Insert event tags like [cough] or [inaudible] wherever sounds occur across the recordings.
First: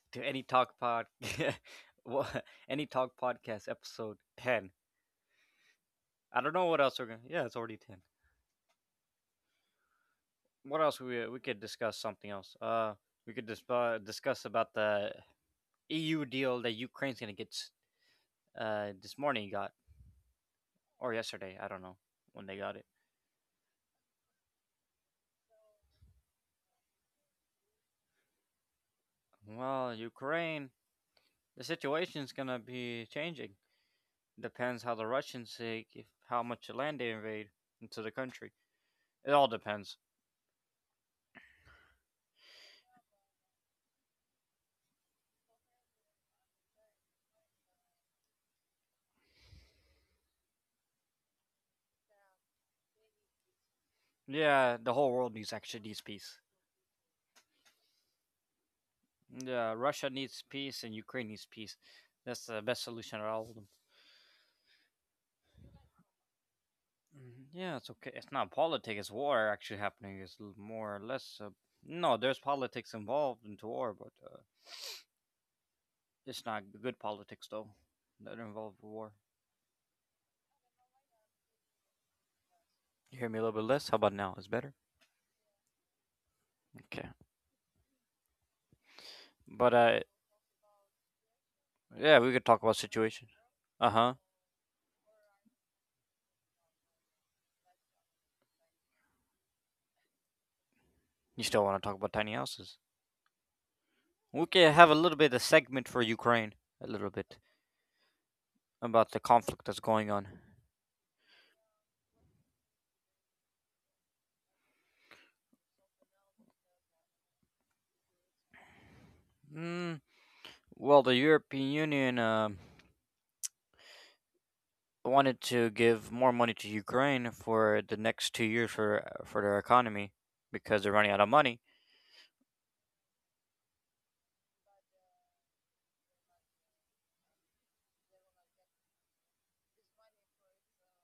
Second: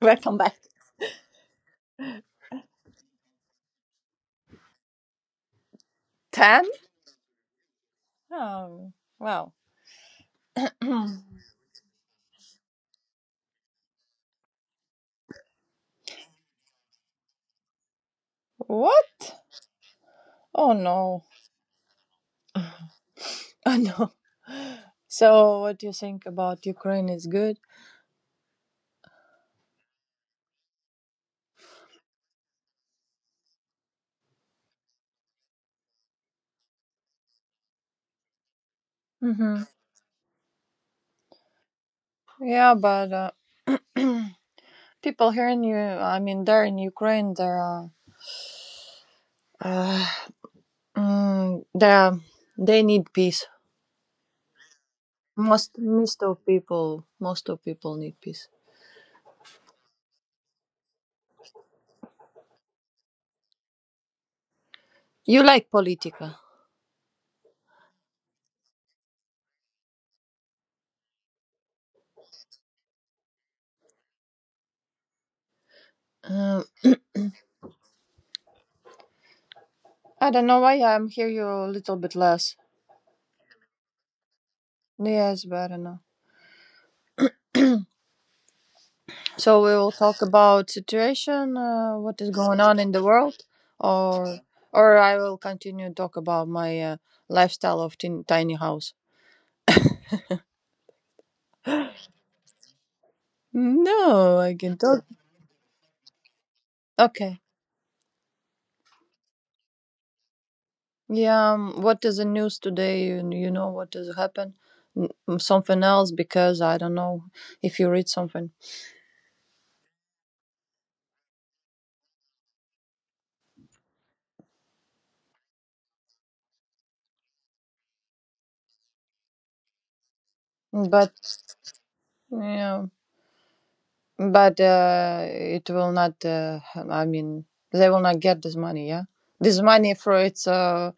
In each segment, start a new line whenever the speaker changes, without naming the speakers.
[laughs]
to
Welcome
Any
back.
Talk Pod, [laughs] Wha- Any Talk Podcast, episode ten. I don't know
10?
what else we're gonna. Yeah, it's already ten.
Oh, wow.
What else we could discuss? Something else. We could discuss about the EU deal that Ukraine's gonna get. This
What?
morning got,
Oh
or
no.
yesterday. I don't know when they got it.
[sighs] Oh no. So, what do you think about Ukraine is good?
Well, Ukraine, the situation's gonna be changing. Depends how the Russians take, how much land they invade into the country. It all
Mm-hmm.
depends.
Yeah, but uh, [clears throat] people here in you, I mean, there in Ukraine, there are, uh, mm, there are- they need peace.
Yeah, the whole world needs, actually
Most,
needs
most
peace.
of people, most of people need peace.
Yeah, Russia needs peace and Ukraine needs peace. That's the best solution out of all of them.
You like Politica?
Mhm. Yeah, it's okay. It's not politics. It's war actually happening. More or less. No, there's politics involved into war, but it's not
Um,
good politics though that involve war.
I don't know why I'm hear you a little bit less.
You hear me a little bit less? How about now? It's better.
Yes, but I don't know.
Okay,
So
but
we will talk about situation,
yeah,
what
we
is
could talk
going
about
on in the
situation.
world,
Uh huh.
or I will continue talk about my lifestyle of tiny house.
You still want to talk about tiny houses? We
No, I
can
can
have a
talk.
little bit of segment for Ukraine. A little bit
Okay.
about the conflict that's going on?
Yeah. What is the news today? You know what has happened? Something else because I don't know if you read something.
Mm, well, the European Union wanted to give more money to Ukraine for the next 2 years for their economy because they're running out
But
of money.
yeah. But it will not. I mean, they will not get this money. Yeah, this money for its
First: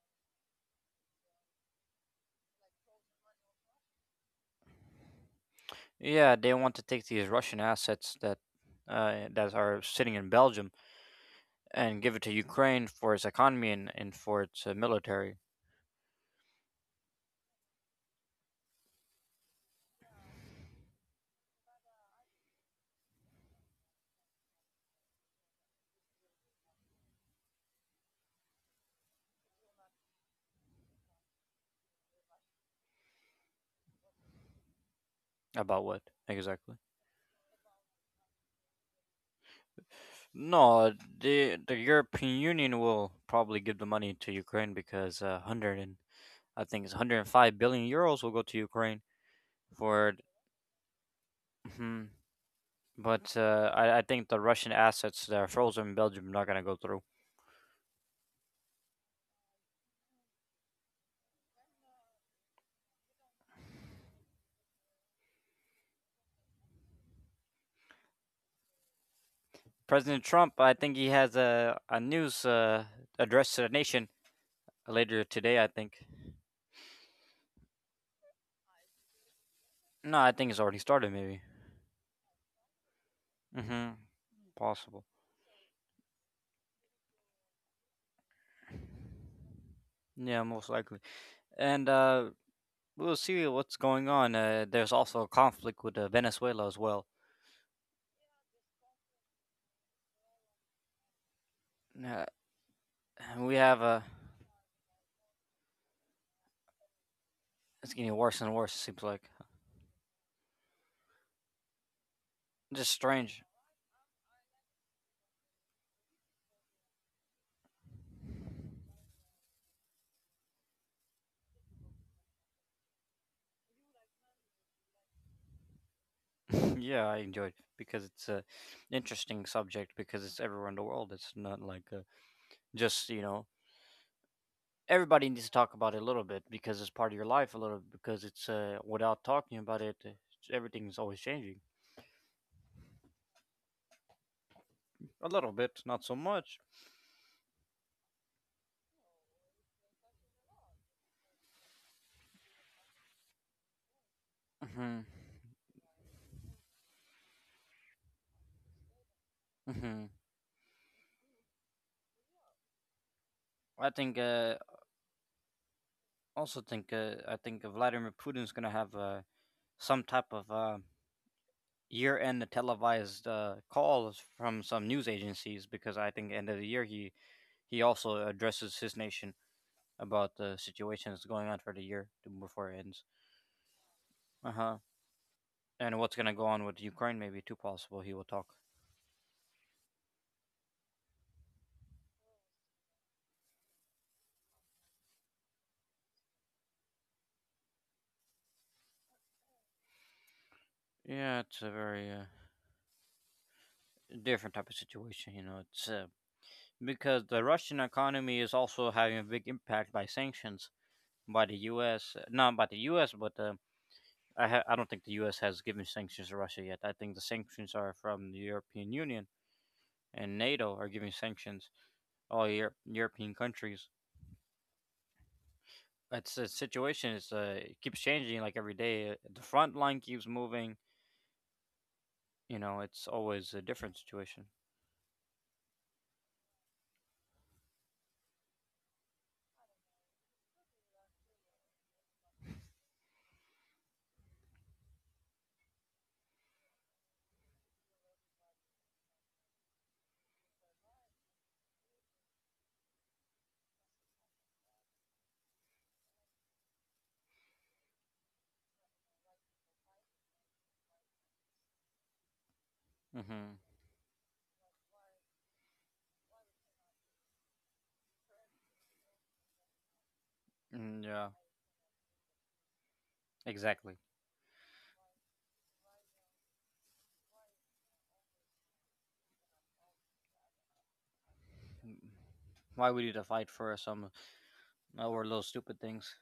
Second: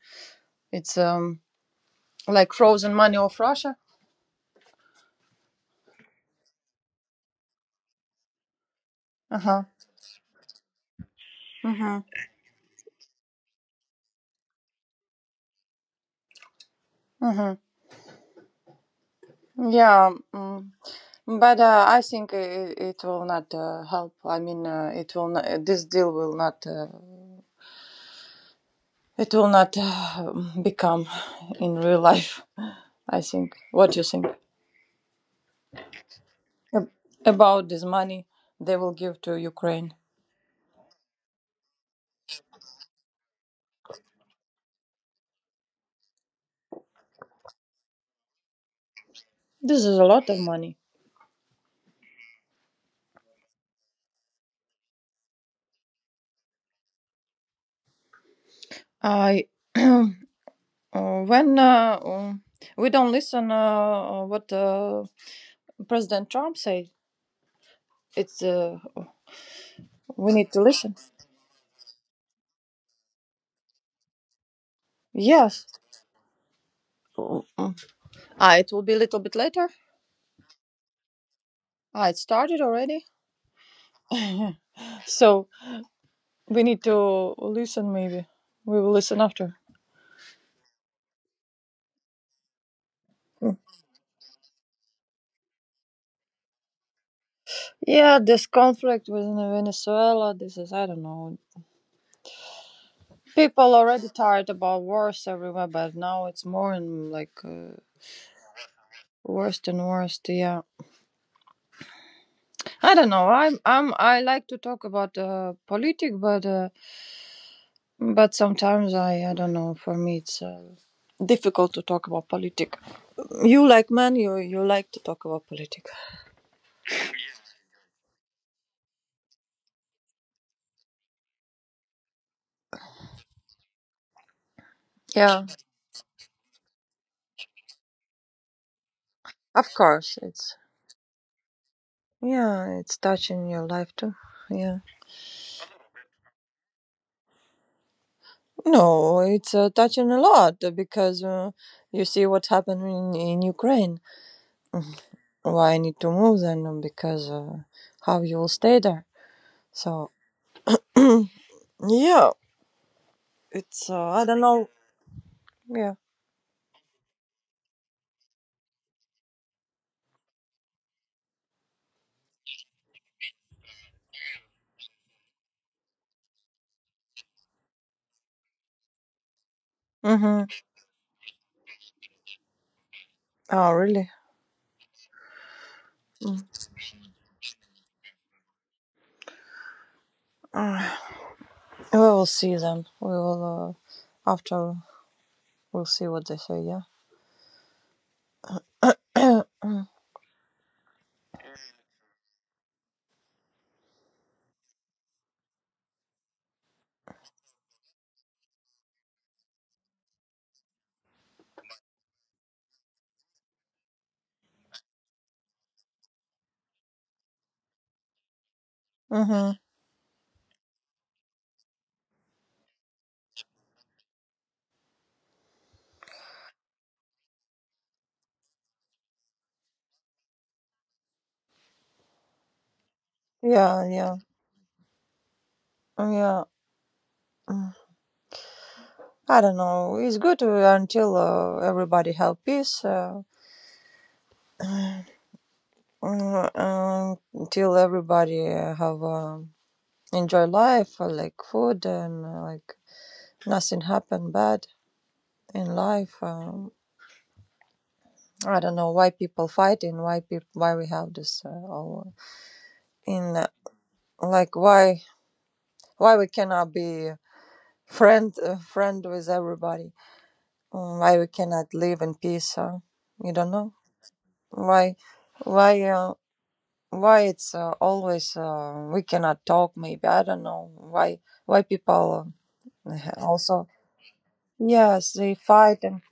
its um like frozen money of Russia.
Yeah, they want to take these Russian assets that
Uh
that
huh.
are sitting in Belgium,
Uh-huh.
and give it to Ukraine for its economy, and for its military.
Uh-huh. Yeah. Mm. But I think it will not help. I mean, it will not, this deal will not, it will not uh, become in real life. I think. What do you think
About what exactly?
about this money they will give to Ukraine?
No, the European Union will probably give the money to Ukraine because 100 and, I think it's 105 billion euros will go to Ukraine
This is a
for it.
lot of money.
Mhm. But uh, I think the Russian assets that are frozen in Belgium are not going to go through.
I [clears throat] when We don't listen what President Trump say, it's
President
we need
Trump,
to
I
listen.
think he has a news address to the nation later today, I
Yes.
think.
Mm, mm. Ah, it will be a little bit later.
No, I think it's already started, maybe.
Ah, it started already.
Hmm. Possible.
So we need to listen, maybe. We will listen after.
Yeah, most likely. And we'll see
Mm.
what's going on. There's also a conflict with Venezuela as well.
Yeah, this conflict within Venezuela, this is, I don't know.
Uh, we
People
have,
already tired about wars everywhere, but now it's more and
it's getting worse and worse, it seems like.
worst and worst. Yeah,
Just
I don't know.
strange.
I like to talk about politics, but, sometimes I don't know. For me, it's difficult to talk about politics. You like men, you like to talk about politics.
[laughs] Yeah, I enjoyed because it's a interesting subject because it's everywhere in the world. It's not like just, you know, everybody needs
Yeah,
to talk about it a little bit because it's part of your life a little because it's without talking
of
about it,
course. It's
everything's always changing
yeah, it's touching your life too. Yeah.
a little bit, not so much.
No, it's touching a lot because you see what happened in Ukraine.
Hmm.
Why I need to move then? Because how you will stay there?
Hmm.
So yeah,
I
it's
think
I don't
uh,
know. Yeah.
I think Vladimir Putin's gonna have some type of year-end televised calls from some news agencies because I think end of the year he also addresses his nation about
Mhm.
the situation that's going on for the year before it ends.
Oh really?
Uh huh. And what's gonna
Mm.
go on with Ukraine? Maybe too possible. He will talk.
Uh, we will see them. We will after we'll see what they say. Yeah. [coughs] [clears throat]
Yeah, it's a very different type of situation. You know, it's because the Russian economy is also having a big impact by sanctions by the U.S. Not by the U.S., but I don't think the U.S. has given sanctions to Russia yet. I think the sanctions are from the European Union
mhm.
and NATO are giving sanctions, European countries. It's a situation. It's it keeps changing like every day. The front line keeps moving. You know, it's always a
Yeah,
different
yeah,
situation.
yeah. mm. I don't know. It's good until everybody have peace, until everybody have enjoy life, like food and like nothing happen bad in life. I don't know why people fighting, why people, why we have this all in
Mm-hmm.
like why we cannot be friend with everybody.
Mm,
Why
yeah,
we cannot live in peace. You don't know.
exactly.
Why, why, why it's always we cannot talk? Maybe I don't know why. Why
Mm,
people
why we need to
[laughs]
fight
also?
for some
Yes,
our little
they
stupid
fight and
things?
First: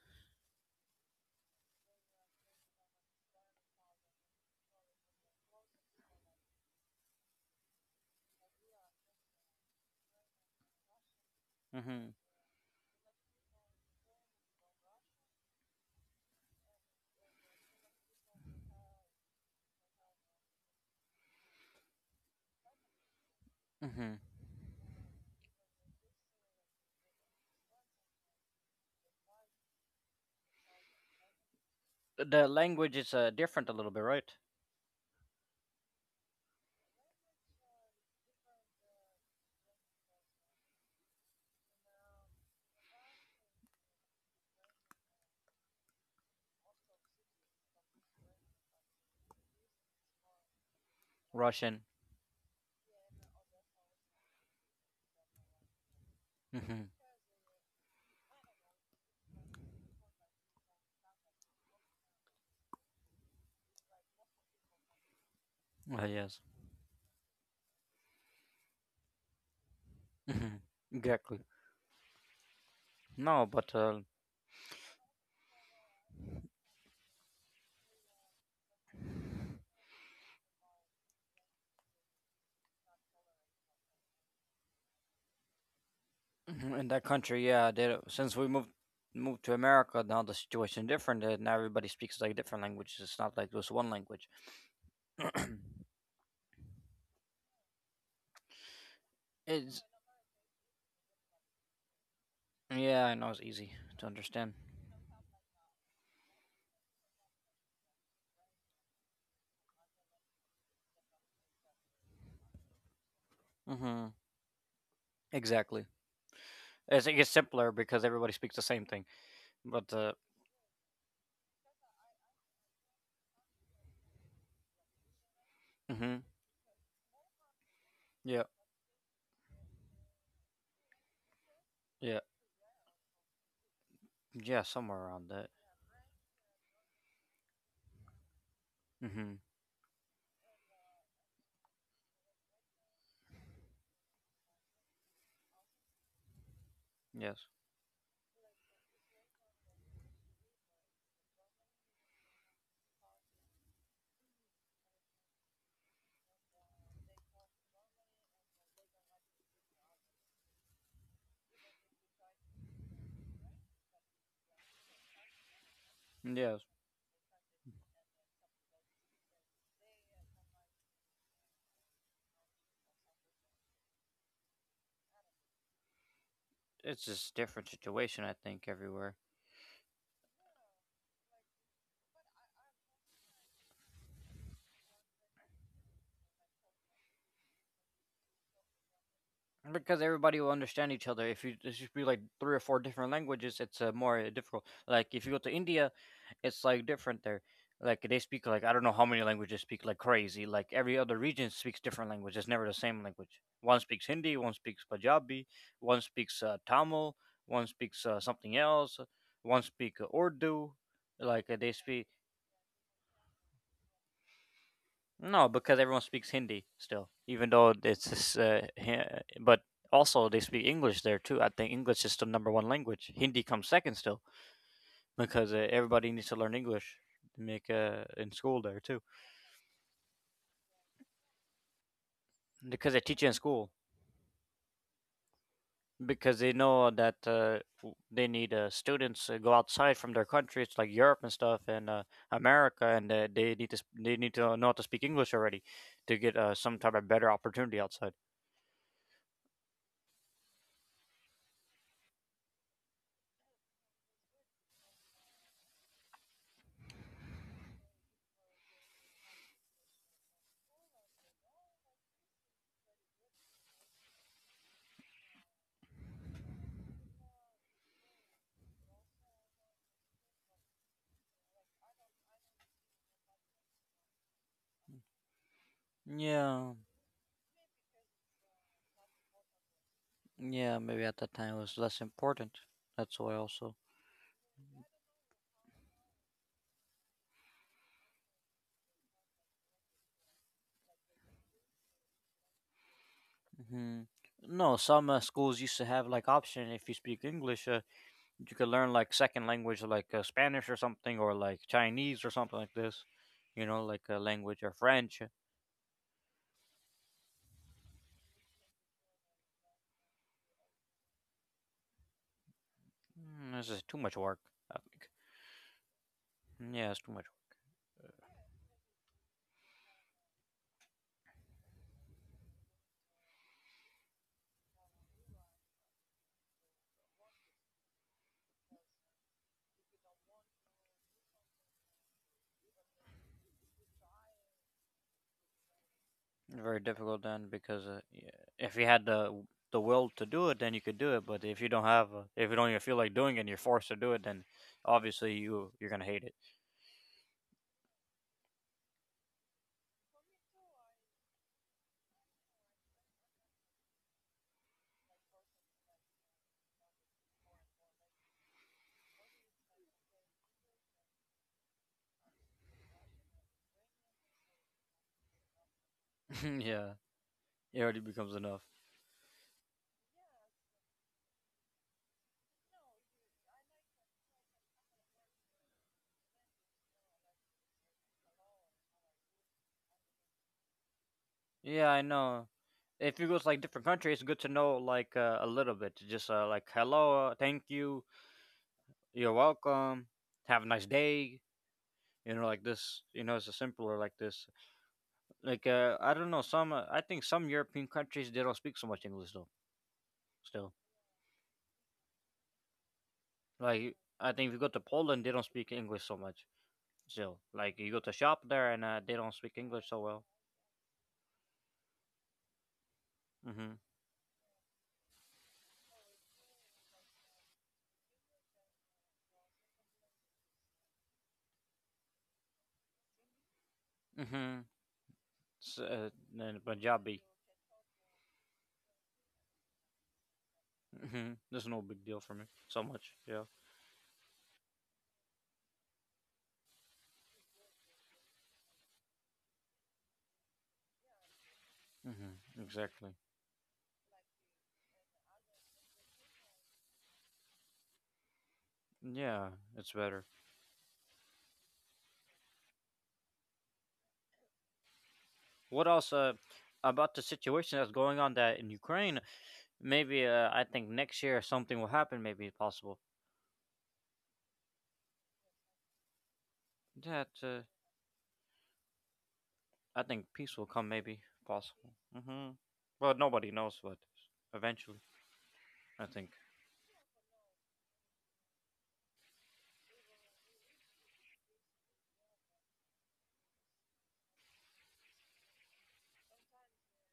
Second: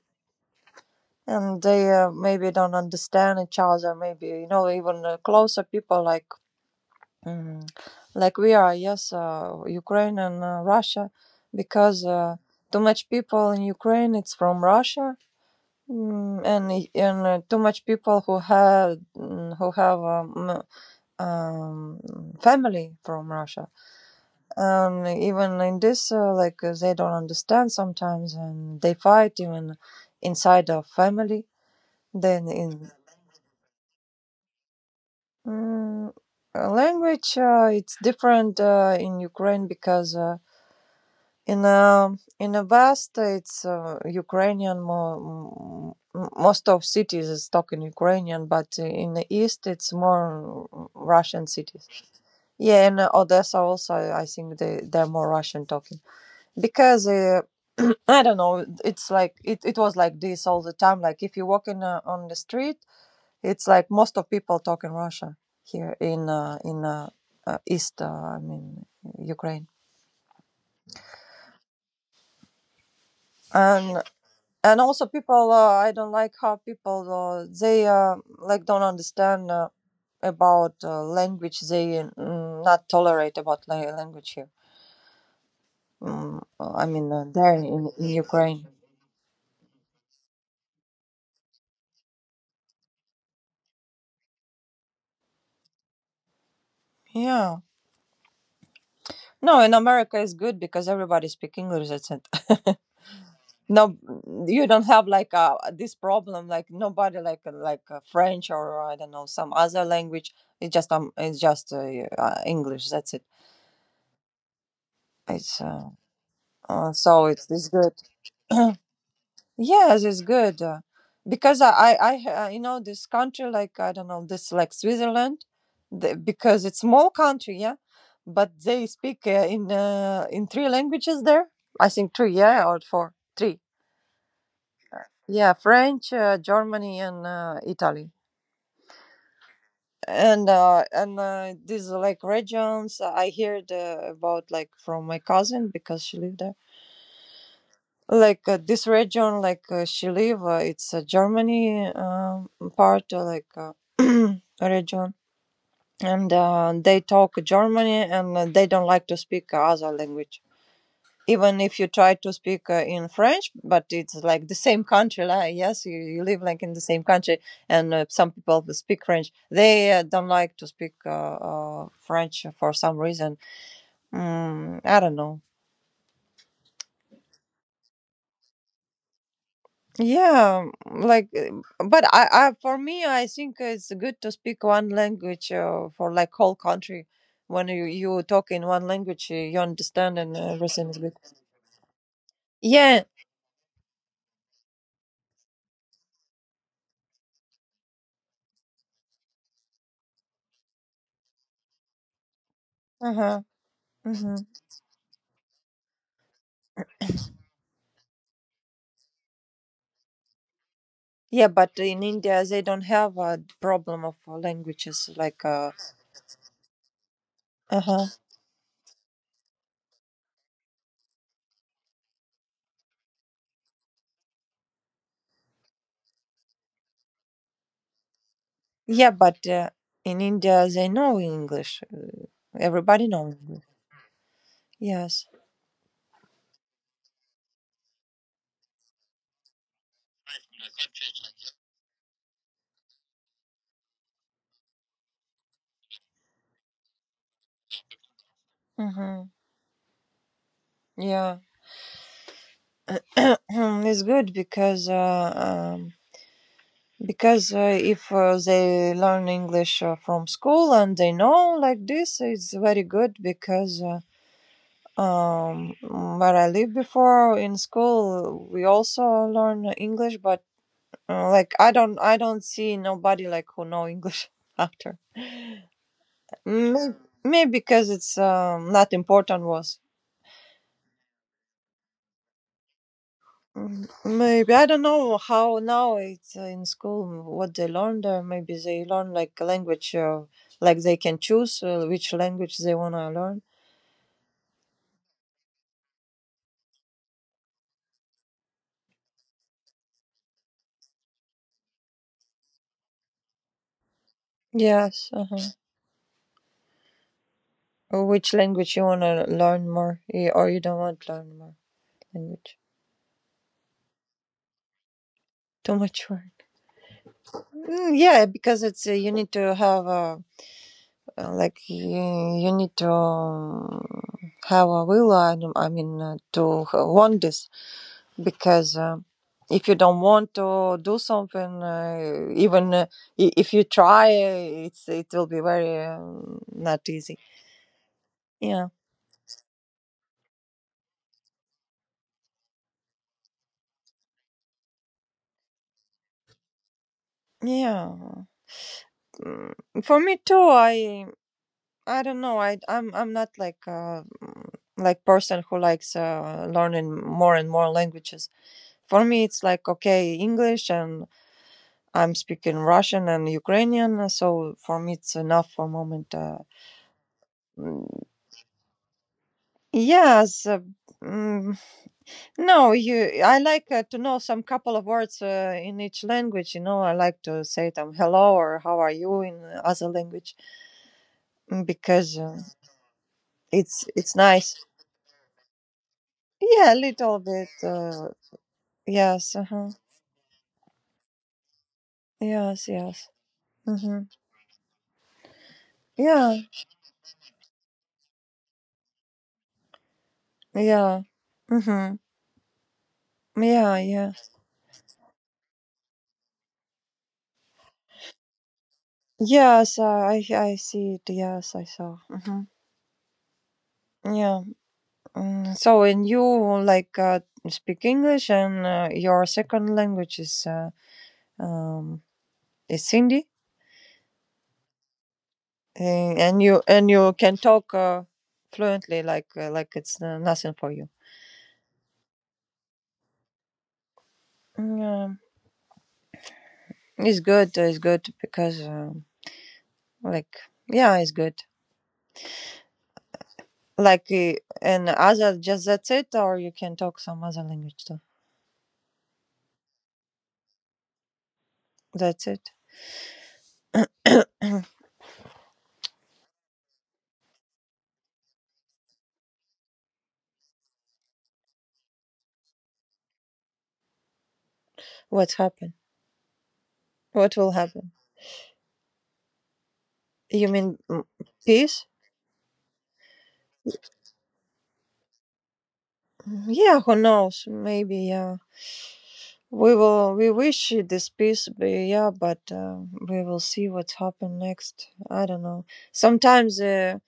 they maybe don't understand each other. Maybe you know even closer people like mm, like we are. Yes, Ukraine and Russia, because
Mm-hmm.
too much people in Ukraine. It's from Russia. Mm, and I- and Too much people who have um, family from Russia.
Mm-hmm.
Even in this, they don't understand sometimes, and they fight even inside of family. Then
The
in
language is different a little bit, right?
mm, Language, it's different in Ukraine because in a vast, it's Ukrainian. Most of cities is talking Ukrainian, but in the east, it's more Russian
Russian.
cities. Yeah, in Odessa also, I think they're more Russian talking
Mm-hmm.
because [clears throat] I don't know. It's like it was like this all the time. Like if you walk in on the street, it's like most of people talk in Russia here
Yes.
in East. I mean Ukraine.
Mm-hmm. Exactly. No, but
And also people. I don't like how people they like don't understand about language. They not tolerate about language here. Mm,
[clears throat] in
I
that
mean,
country, yeah, they,
in
don't- since we
Ukraine.
moved to America, now the situation different. Now everybody speaks like different languages. It's not like just one language. [clears throat]
Yeah. No, in
It's,
America it's good because everybody speak English. That's it. [laughs]
yeah, I know it's easy
No,
to understand.
you don't have like this problem. Like nobody like French or I don't know some other language. It's just English. That's it.
Mm-hmm.
It's
Exactly. It's, it
So
gets
it's
simpler
good.
because everybody speaks the
[clears throat]
same thing. But
Yes, it's good because you know, this country, like I don't know, this like Switzerland,
mm-hmm.
because it's small country, yeah,
Yeah,
but they speak in three languages there. I think
yeah,
three, yeah, or four, three,
yeah, somewhere around that.
yeah, French, Germany, and Italy,
Mm-hmm.
and these like regions. I heard about like from my cousin because she lived there.
Yes,
Like this region she live it's a germany part [clears throat] region and they talk germany and they don't like to speak other language even if you try to speak in french, but it's like the same country. Like, yes you live
yes.
like in the same country and some people who speak french they don't like to speak french for some reason. I don't know.
It's just different situation, I think, everywhere,
Yeah, but for me, I think it's good to speak one language for like whole country. When you talk in one language, you
because
understand and
everybody will understand
everything is
each
good.
other. If you, there's just be like three or four
Yeah.
different languages, it's more difficult. Like if you go to India, it's like different there. Like they speak like, I don't know how many languages speak like crazy. Like every other region speaks different language. It's never the same
Uh
language.
huh.
One speaks Hindi,
Hmm.
one speaks Punjabi, one speaks Tamil, one speaks something else, one speaks Urdu. Like
Yeah,
they
but in
speak.
India they don't have a problem of languages like.
No,
Uh
because everyone speaks Hindi still, even though it's
huh.
this, but also they speak English there too. I think English is the number one language. Hindi comes second still because everybody needs to learn English to make in school there too,
Yeah, but in India they know English.
because they
Everybody
teach you in
knows English.
school
Yes.
because they know that they need students go outside from their countries like Europe and stuff and America, and they need to know how to speak English already to get some type of better opportunity outside.
Mm-hmm. Yeah. [clears throat] It's good because if they learn english from school and they know like this, it's very good because um, where I lived before in school, we also learn English, but like I don't see nobody like who know English [laughs] after.
Yeah.
Maybe, Maybe because it's not important was.
Yeah, maybe at that time it was less important. That's why also.
Mm, maybe I don't know how now it's in school what they learned. Or maybe they learn like a language, like they can choose which language they wanna learn.
Hmm. No, some schools used to have like option if you speak English, you could learn like second language like Spanish or something, or like Chinese or something like this. You know, like a language, or
Yes.
French.
Uh-huh. Or which language you wanna learn more, or you don't want to learn more language.
Mm, this is too much work, I think.
Too much work.
Mm, yeah, it's too much.
Mm, yeah, because it's you need to have uh, like you, you need to have a will. I, don't- I mean to want this. Because if you don't want to do something if you try it's it will be very not
Very
easy.
difficult then because yeah,
yeah
if you had the will to do it, then you could do it. But if you don't have, if you don't even feel like doing it, and you're forced to do it, then obviously you're gonna hate it.
yeah Mm, for me too. I don't know. I'm not like like person who likes learning more and more languages. For me it's like okay english, and I'm speaking russian and ukrainian, so for me it's enough for moment.
[laughs] Yeah. It already
Mm,
becomes enough.
yes uh, mm, No, you. I like to know some couple of words in each language. You know, I like to say them hello or how are you in other language, mm,
Yeah, I
because
know. If you go to like different countries,
it's
it's good to
nice.
know like a little bit. Just like
Yeah, a little
hello,
bit.
thank you, you're
Yes. Uh-huh.
welcome, have a nice day. You know, like
Yes.
this.
Yes.
You know, it's a simpler
Mm-hmm.
like this. Like I don't
Yeah.
know. Some I think some European countries they don't speak so much English though. Still,
Yeah. Mm-hmm. Yeah.
like,
Yeah.
I think if you go to Poland, they don't speak English so much. Still, like you go to shop there and they don't speak
Yes.
English so well.
I see it. Yes, I saw. Mm-hmm.
Mhm.
Yeah. Mm, so, and you like speak English, and your second language is. Um is Cindy,
Mhm. S
and
Then
you and you
Punjabi.
can talk fluently like it's nothing for you.
Hmm. That's no big deal for me. So much, yeah.
Yeah, it's good. It's good because like yeah, it's good.
Hmm. Exactly.
Like and other just that's it, or you can talk some other language too.
Yeah, it's better.
That's it.
What else about the situation that's going on that in Ukraine? Maybe I think next year something will happen. Maybe possible
What's happened?
that
What will happen?
I think
You
peace will
mean
come. Maybe
peace?
possible. Hmm. Well, nobody knows, but eventually, I think.
Mm, yeah, who knows? Maybe yeah. We will. We wish this peace, but yeah, but we will see what happen next. I don't know. Sometimes.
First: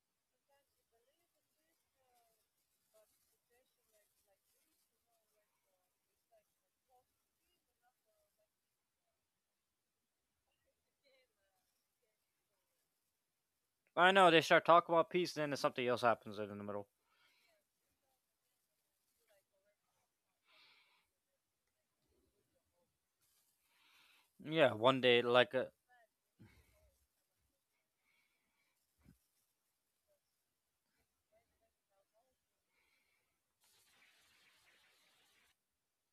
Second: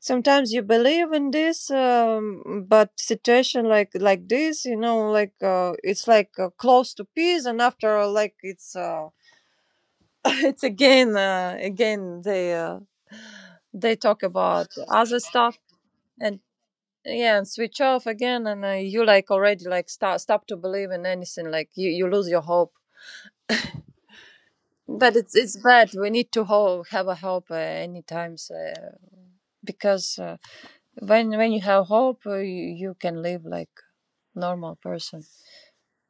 Sometimes you believe in this, but situation like this, you know, it's close to peace, and after like it's [laughs] it's again again they
I
talk
know they start
about
talking about
other
peace, then
stuff
something else happens
and
in the middle.
yeah and switch off again, and you like already like start stop to believe in anything, like you lose your hope.
Yeah, one
But
day,
it's
like
bad. We need to have a hope, any times, because when you have hope, you can live like normal person,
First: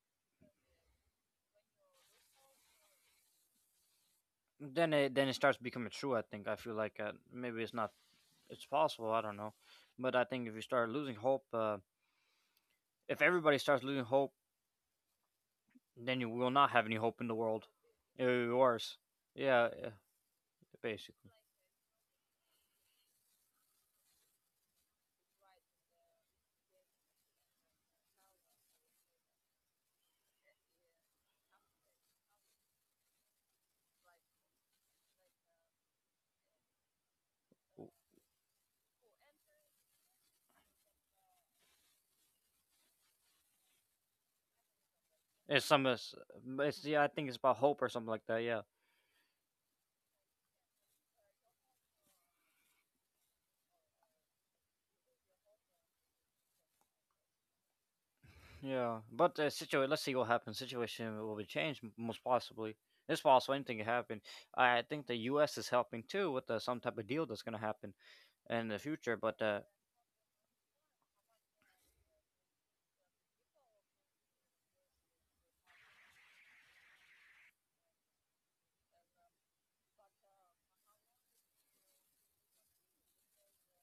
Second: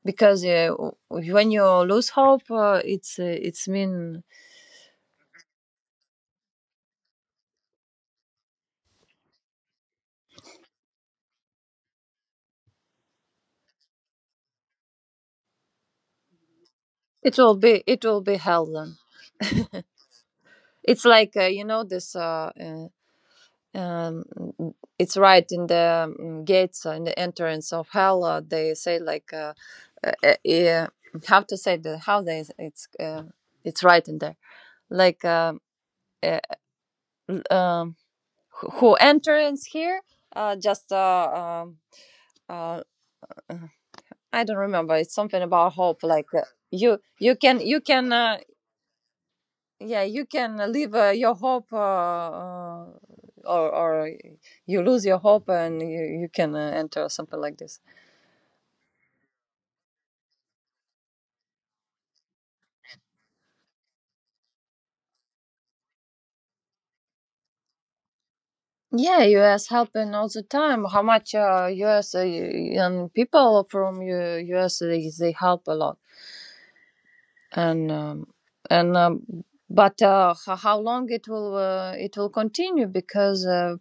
because when you lose hope, it's it's mean
then it starts becoming true. I think I feel like maybe it's not. It's possible. I don't know, but I think if you start losing hope, if everybody starts losing hope, then you will not have any hope in the world.
it will
It
be
will be
hell then.
worse. Yeah, yeah,
It's
basically.
like, you know this, um it's right in the gates, in the entrance of hell. They say like, uh, uh, uh, how to say the how they it's, it's right in there, like uh, um who enters here, just, um, uh, I don't remember. It's something
It's
about
some.
hope. Like,
It's, yeah. I think it's about
you
hope or something
can,
like that. Yeah,
yeah, you can live, your hope, or you lose your hope, and you can, enter something like this.
yeah. But situation. Let's see what happens. Situation will be changed, most possibly. It's possible anything can happen. I think the U.S. is helping too with some type of deal that's gonna happen in the future.
Yeah,
But
U.S. helping all the time. How much, U.S.? And people from U.S., they help a lot. And um, and But how long it will, it will continue, because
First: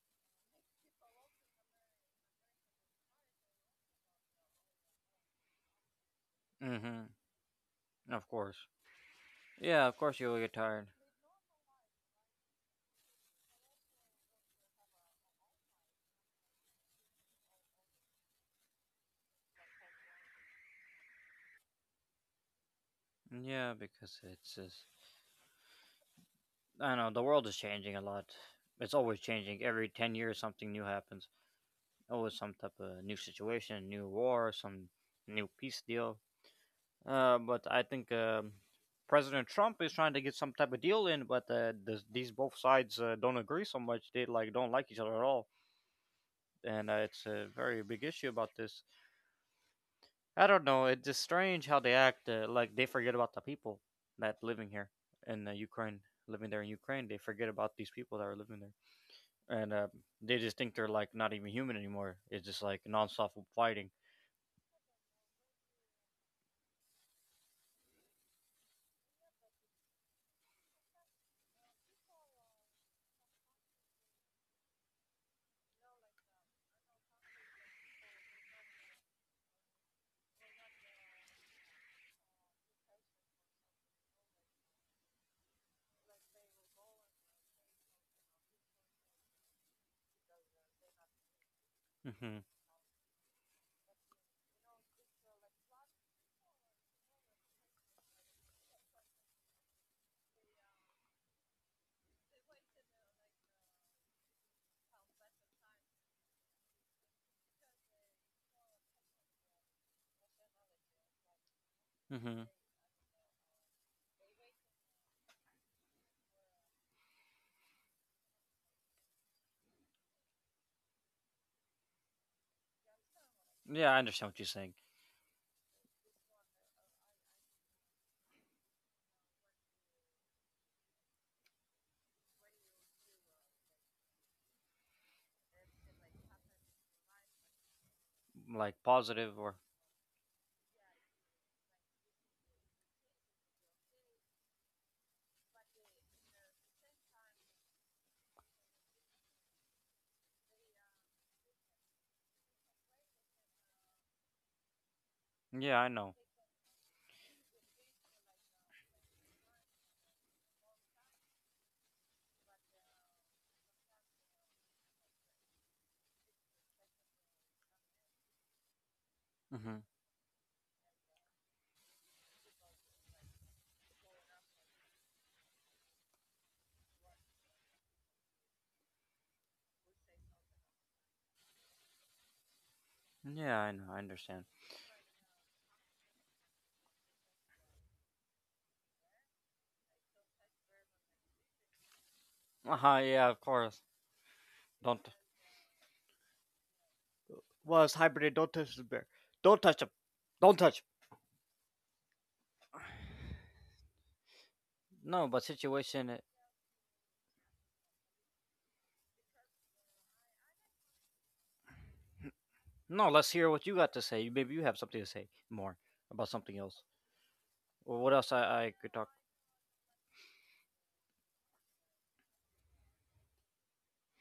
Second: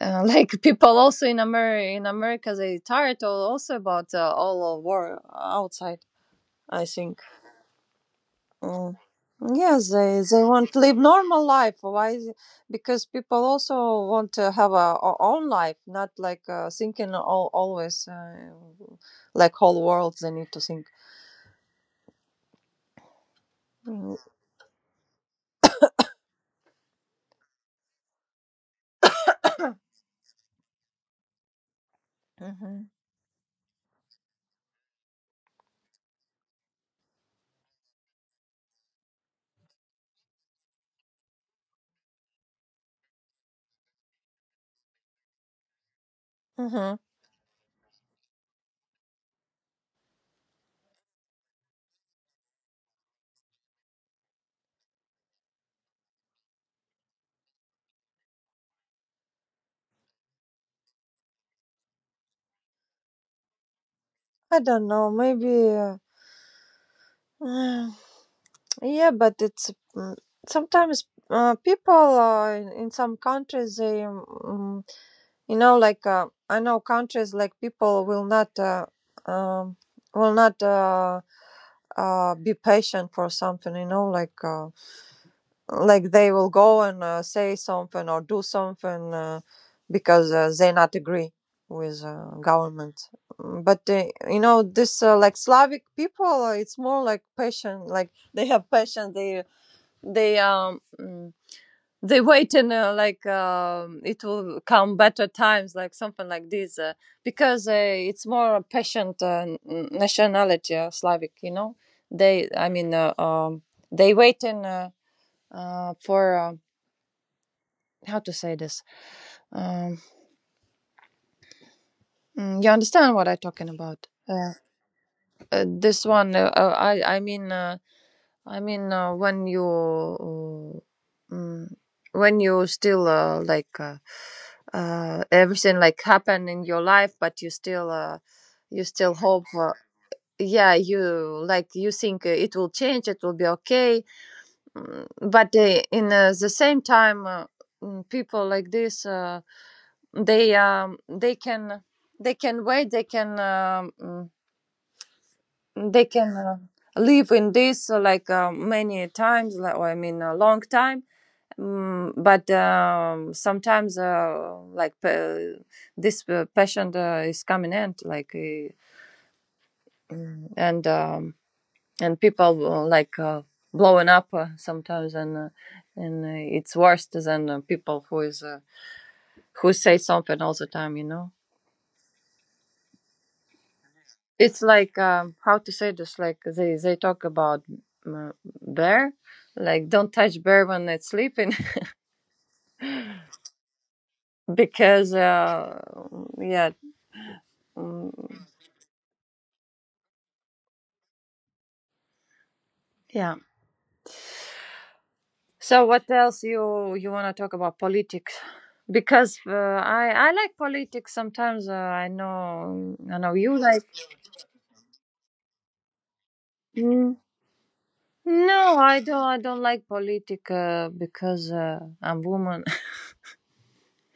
[laughs] like people also in America, they tired, also about, all of war outside, I
mm-hmm,
think.
of course.
Mm.
Yeah,
Yes,
of course
they
you will
they
get
want to
tired.
live normal life. Why is because people also want to have own life, not like, thinking always, like whole world they need to think.
Yeah,
Mm-hmm.
because it's just, I don't know, the world is changing a lot. It's always changing. Every 10 years, something new happens. Always some type of new situation, new war, some new peace deal. But I think President Trump is trying to get some type of deal in, but these both sides don't agree so much. They like don't like each other at all, and
Mm-hmm.
it's a very big issue about this. I don't know. It's just strange how they act. Like they forget about the people that living here in Ukraine, living there in Ukraine. They forget about these people that are living there. And they just think they're like not even human anymore. It's just like nonstop fighting.
I don't know, maybe. Mm, yeah, but it's, sometimes, people, in some countries, they, you know, like, I know countries like people will not, um, will not, be patient for something, you know, like, like they will go and, say something or do something, because they not agree with,
Hmm.
government. Mm, but they, you know this, like Slavic people, it's more like passion, like, [laughs] they have passion. They they wait in, like, it will come better times, like something like this, because it's more a patient, nationality, Slavic, you know.
Hmm.
They they wait in, for, how to say this. um you understand what I'm talking
Yeah, I
about?
understand what you're saying.
This one, I mean, when you, when you still, everything like happen in your life, but you still,
Like
you still
positive
hope,
or,
yeah, you like, you think, it will change, it will be okay. Mm, but in, the same time, people like this, they, they can wait, they can,
yeah, I
they
know.
can, live in this, many times, like, I mean, a long time. Mm, but sometimes, like, this, passion, is coming end, like, uh,
Hmm.
and um, people, blowing up, sometimes, and, it's worse than, people who is, who say something all the time, you know.
Yeah, I know. I understand.
It's like, how to say this, like they talk about, uh, bear, like, don't touch bear when it's sleeping.
Uh huh. Yeah, of course.
[laughs]
Don't.
because yeah.
Well, it's hybrid.
Mm,
Don't touch the bear. Don't touch him. Don't touch. Him.
yeah.
No, but
So
situation.
what
Uh,
else you want to talk about politics, because I like politics sometimes, I know.
no,
I
let's
know
hear
you
what you
like.
got to say. Maybe you have something to say more about something else,
Mm.
or what else I
No,
could
I
talk.
don't. I don't like politica because I'm woman.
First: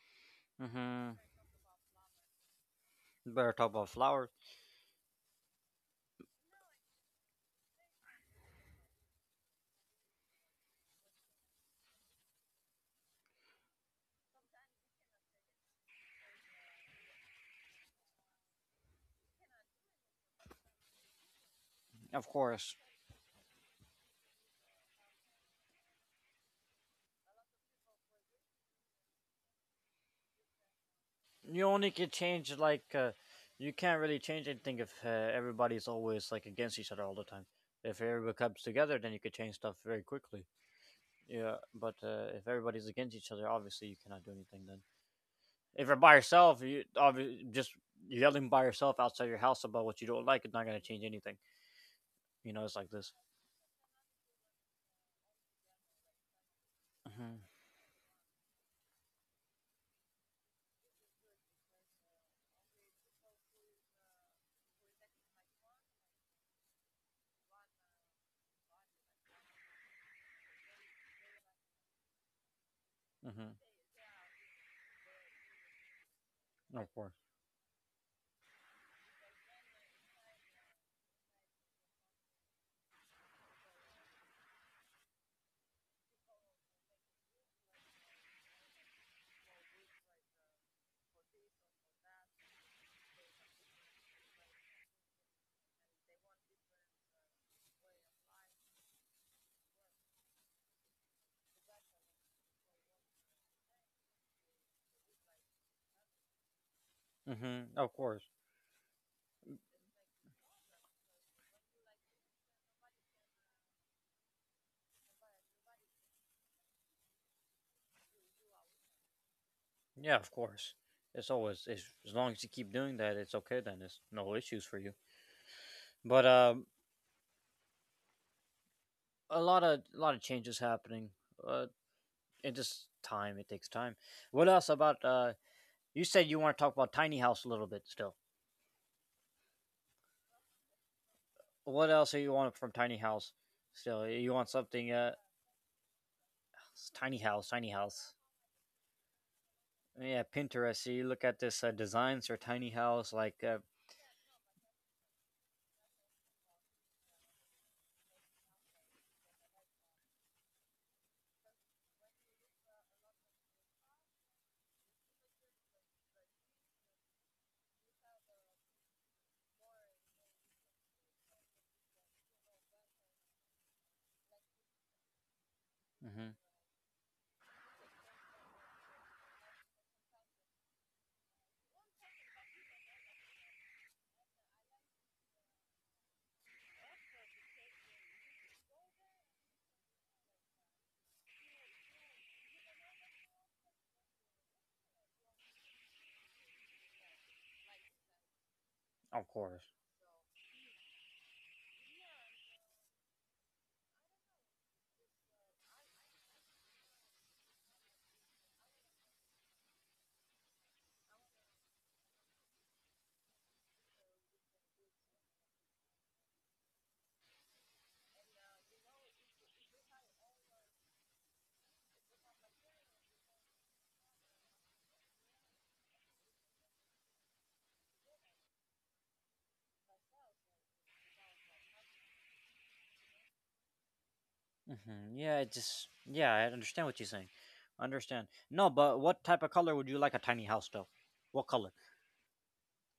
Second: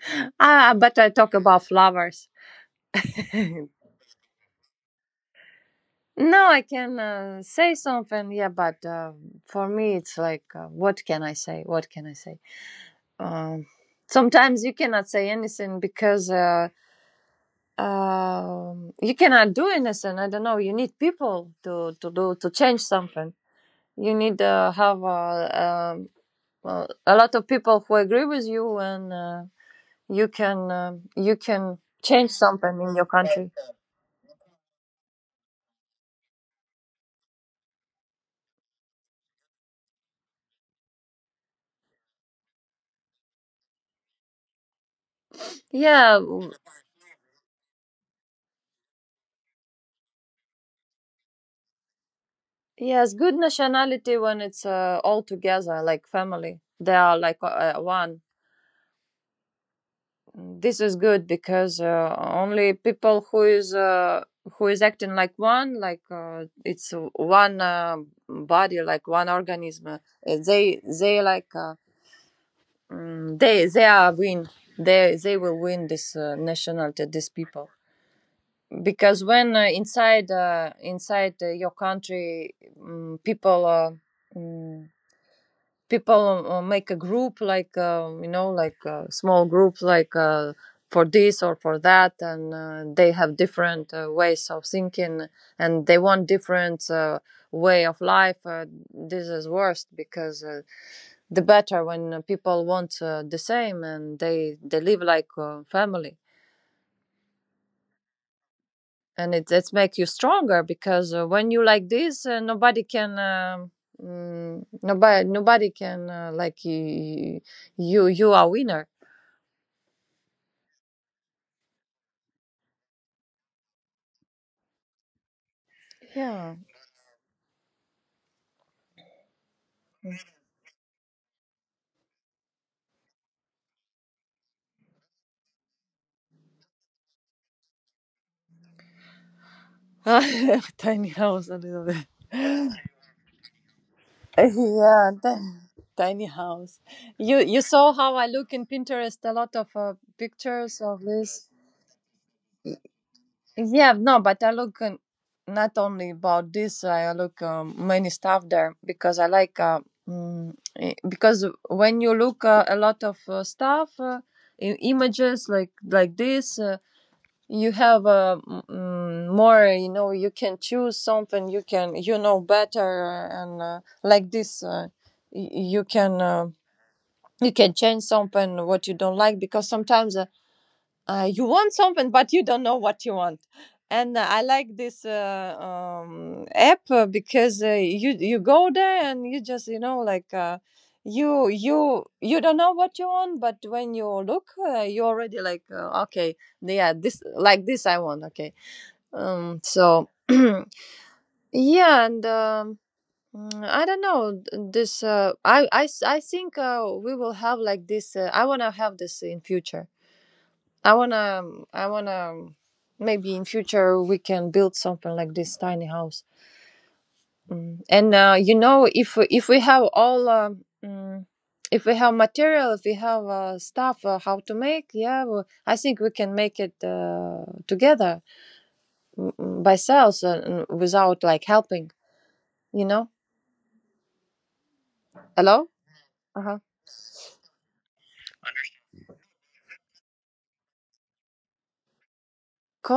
[laughs] Ah, but I
Hmm.
talk about flowers.
Better talk about flowers,
No, I can, say something. Yeah, but for me, it's like, what can I say? What can I say? Um, Sometimes you cannot say anything because you cannot do anything. I don't know. You need people to
of
do to
course.
change something. You need, have, a lot of people who agree with you. And, you can, you
You
can
only can
change
change
something in
like
your country.
you can't really change anything if everybody's always like against each other all the time. If everybody comes together, then you could change stuff very quickly. Yeah, but if everybody's against each other, obviously you cannot do anything then. If you're by
Yeah.
yourself, you obviously just yelling by yourself outside your house about what you don't like is not going to change anything. You know, it's like this.
Yes, good nationality when it's, all together, like family. They are
Hmm
like, one. This is good, because only people who is, who is acting like one, like, it's one, body, like one organism, they like,
hmm
they are win. They will win this,
Of
nationality,
course.
these people. Because when, inside, your country, people, mm, people, make a group, like, you know, like, small groups, like, for this or for that, and, they have different, ways of thinking, and they want different, way of life, this is worst, because the better when people want, the same, and they live like, family.
Hmm Of course.
And it makes you stronger, because when you like this, nobody can. Nobody can, like you, you are winner.
Yeah, of course. It's, as long as you keep doing that, it's okay. Then it's no issues for you. But
Yeah.
a lot of changes happening. Uh, it just time. It takes time. What else about? You said you want to talk about Tiny House a little bit still.
[laughs] Tiny house a little
What
bit.
else do you want from Tiny House? Still, you
[laughs]
want something?
Yeah, tiny house.
Tiny
you
House,
you
Tiny
saw
House.
how I look in Pinterest, a lot of,
Yeah,
pictures
Pinterest. So
of
you look at
this.
this designs for Tiny House, like
Yeah, no, but I look, not only about this. I look, many stuff there because I like, because when you look, a lot of, stuff, images like this, you have, more. You know, you can choose something, you can, you know, better, and, like this, you can.
hmm
You can change something what you don't like, because sometimes, you want something but you don't know what you want. And, I like this, app, because you go there, and you just, you know, like, you don't know what you want, but when you look, you already like, okay, yeah, this, like this I want, okay.
of course.
So [clears throat] yeah. I don't know this, I think, we will have like this, I want to have this in future. I wanna, I wanna, maybe in future we can build something like this tiny house. Mm. And you know, if if we have all, mm, if we have material, if we have, stuff, how to make, yeah, well, I think we can make it, together, by ourselves, without like helping. You know?
Hmm Yeah, it
Hello?
just yeah, I
Uh huh.
understand what you're saying. Understand. No, but what type of color would you like a tiny house though? What color?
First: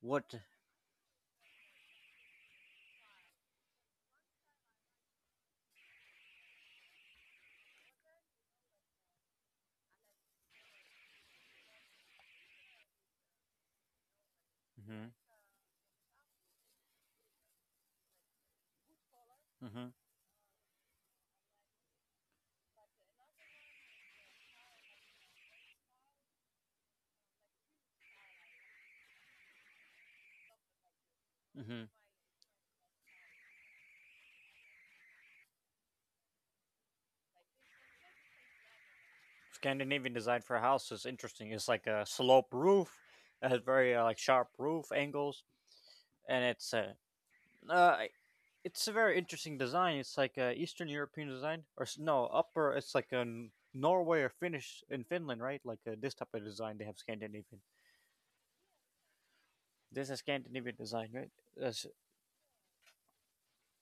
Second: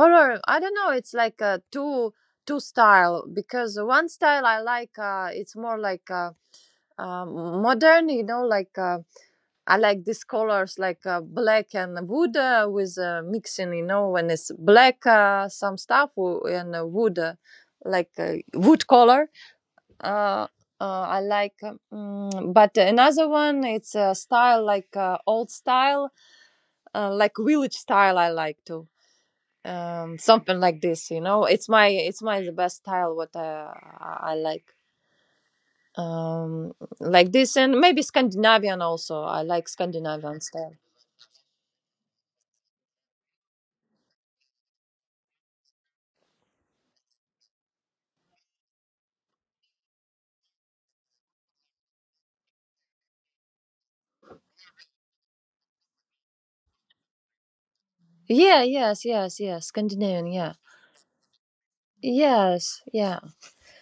What?
I don't know. It's like a two style, because one style I like. It's more like. Modern, you know, like, I like these colors, like, black and wood, with, mixing, you know, when it's black,
Mm-hmm.
some stuff and, wood, like, wood color.
Mm-hmm.
uh, I like, but another one, it's a style like, old style, like village style I like too. Something like this, you know,
Mm-hmm.
it's my the best style what I like. um like this, and maybe Scandinavian, also I like
Scandinavian
Scandinavian
design for a
style.
house is interesting. It's like a slope roof. It has very like sharp roof angles, and uh, uh, it's a very interesting design. It's like a Eastern European design, or s- no, upper. It's like a N- Norway or Finnish in Finland, right? Like this type of design they have Scandinavian.
Yeah, yes, yes, yes,
This is
Scandinavian, yeah,
Scandinavian design, right? That's,
yes, yeah.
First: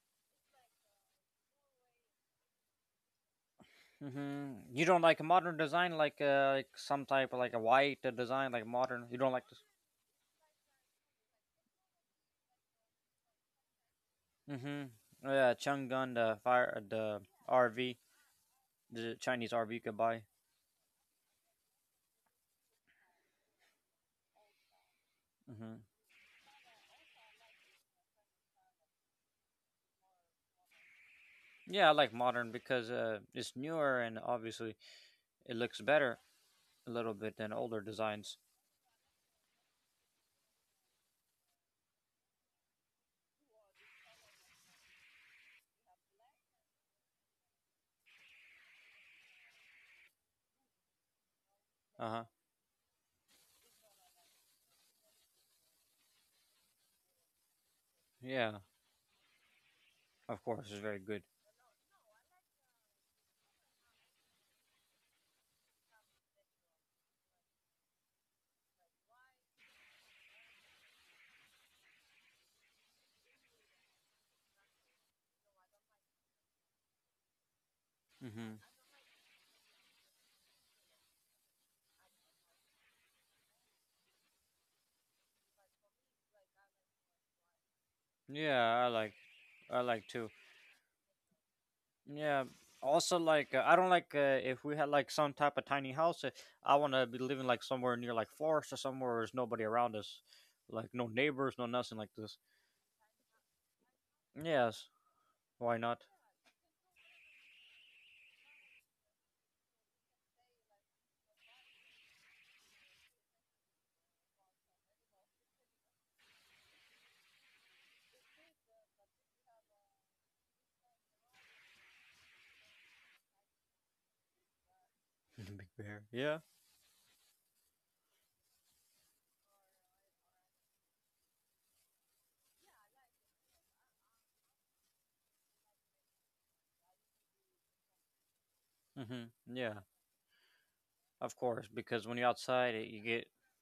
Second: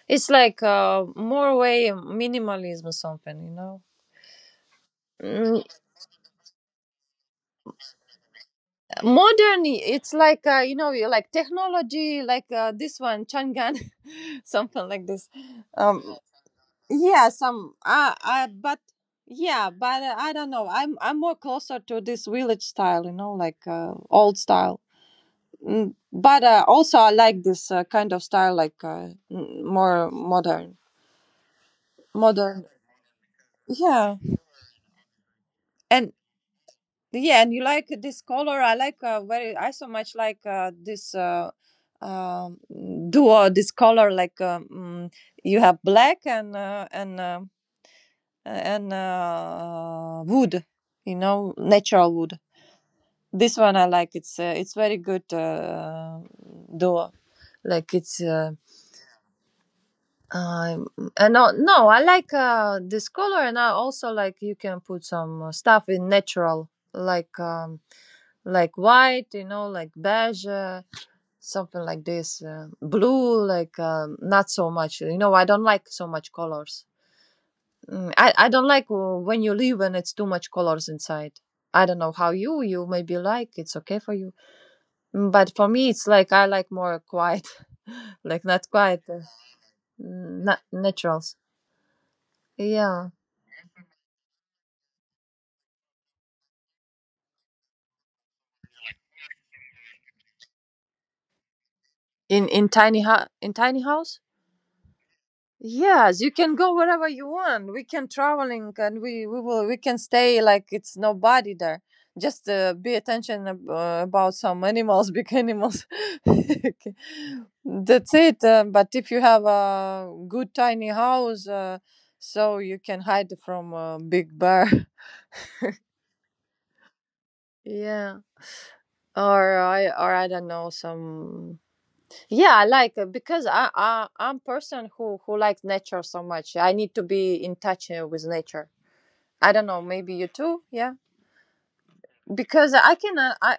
It's like, more way minimalism or something, you know.
hmm You don't like a modern
Mm,
design, like some type of like a white design, like modern. You don't like
modern,
this.
it's like, you know, you like technology, like, this one Changan, [laughs]
Mm-hmm.
something like this.
Yeah,
um
Chungun the fire the
yeah, some,
RV.
I but
The Chinese
yeah,
RV you could
but
buy.
I don't know, I'm more closer to this village style, you know, like, old style.
Hmm
Mm, but also, I like this, kind of style, like, more modern,
Yeah, I like modern
modern.
because it's newer and
Yeah,
obviously it looks
and
better a little bit
yeah,
than
and you
older
like this
designs.
color. I like, very, I so much like, this, um duo, this color. Like, you have black and, wood. You know,
Uh
natural
huh.
wood. This one I like. It's it's very good, duo. Like it's.
Yeah, of course, it's
Um,
very good.
and no, no, I like, this color, and I also like you can put some, stuff in natural, like, like white, you know, like beige, something like this, blue, like, not so much. You know, I don't like so much colors. Mm, I
Hmm
don't like, when you leave and it's too much colors inside. I don't know how you, maybe like, it's okay for you. Mm, but for me it's like I like more quiet, [laughs] like not
Yeah,
quiet,
I like too.
naturals.
Yeah.
Yeah.
Also, like I don't like if we had like some type of tiny house. I want to be living like somewhere near like forest or somewhere where there's nobody around us, like no neighbors, no nothing like this.
In In tiny house,
Yes, why not?
yes, you can go wherever you want, we can traveling, and we can stay like it's nobody there, just, be attention, about some animals, big animals. [laughs] Okay. That's it, but if you have a good tiny house, so you can hide from a big bear.
[laughs] Big bear. Yeah.
[laughs] Yeah. Or I don't know, some. Yeah, I like, because I I'm person who likes nature so much. I need to be in touch, with nature.
hmm
I don't
Yeah.
know, maybe you too. Yeah,
Of course, because when you're outside,
because
it,
I
you
can,
get
I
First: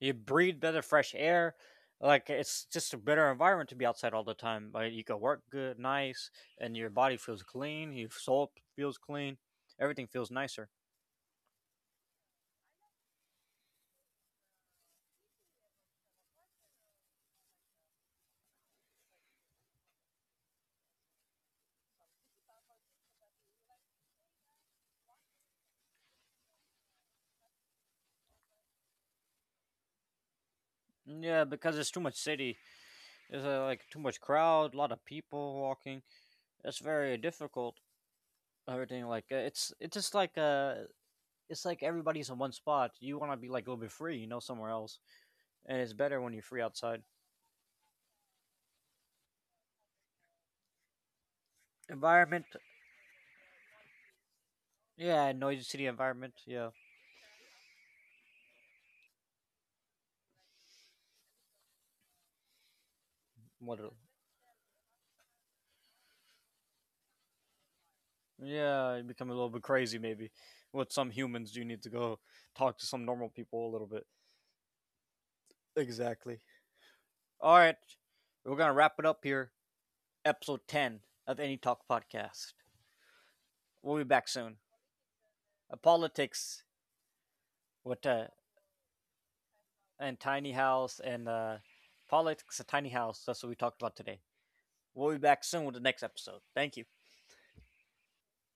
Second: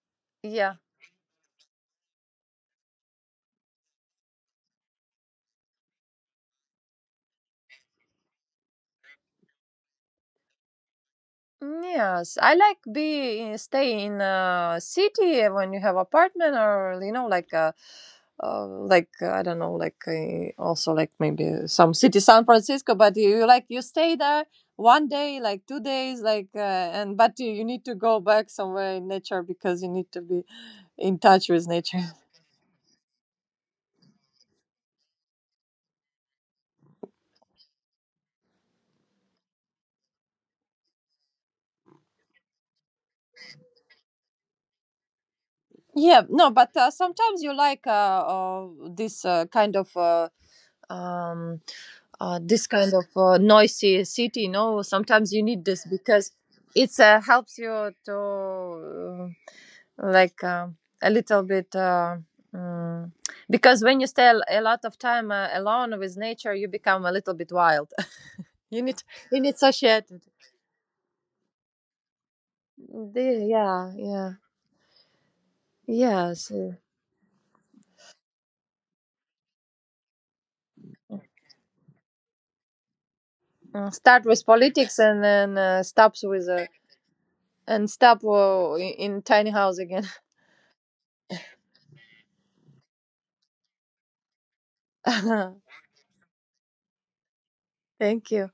you breathe
yeah.
better fresh air. Like it's just a better environment to be outside all the time. Like you can work good, nice, and your body feels clean. Your soul feels clean. Everything feels nicer.
Mm, yes, I like be stay in a city, when you have apartment or you know, like, like, I don't know, like, also, like, maybe some city, San Francisco, but you, like, you stay there one day, like 2 days, like, and but you need to go back somewhere in nature, because you need to be in
Yeah,
touch with
because it's too
nature.
much city. There's like too much crowd, a lot of people walking. It's very difficult. Everything like it's just like it's like everybody's in one spot. You want to be like a little bit free, you know, somewhere else, and it's better
Yeah,
when you're
no,
free
but
outside.
sometimes you like, this, kind of, um,
Environment.
this kind of, noisy city. No,
Yeah,
sometimes you
noisy
need
city
this, because
environment. Yeah,
it, helps you to, like um a little bit. Mm,
what?
because
El-
when you stay a lot of time, alone with nature, you become a little bit wild. [laughs] You
Yeah, you
need
become a little bit crazy
society.
maybe. With some humans, you need to go talk to some normal people a little
Yeah,
bit.
yeah,
Exactly.
yes, yeah.
All right, we're gonna wrap it up here. Episode 10 of Any Talk podcast.
Mm,
We'll be
start
back
with
soon.
politics, and then, stops with,
Politics
and
with
stop, in tiny house again.
and tiny house and politics a tiny house. That's what we talked about today. We'll be back soon
[laughs]
with the next episode. Thank you.
Thank you.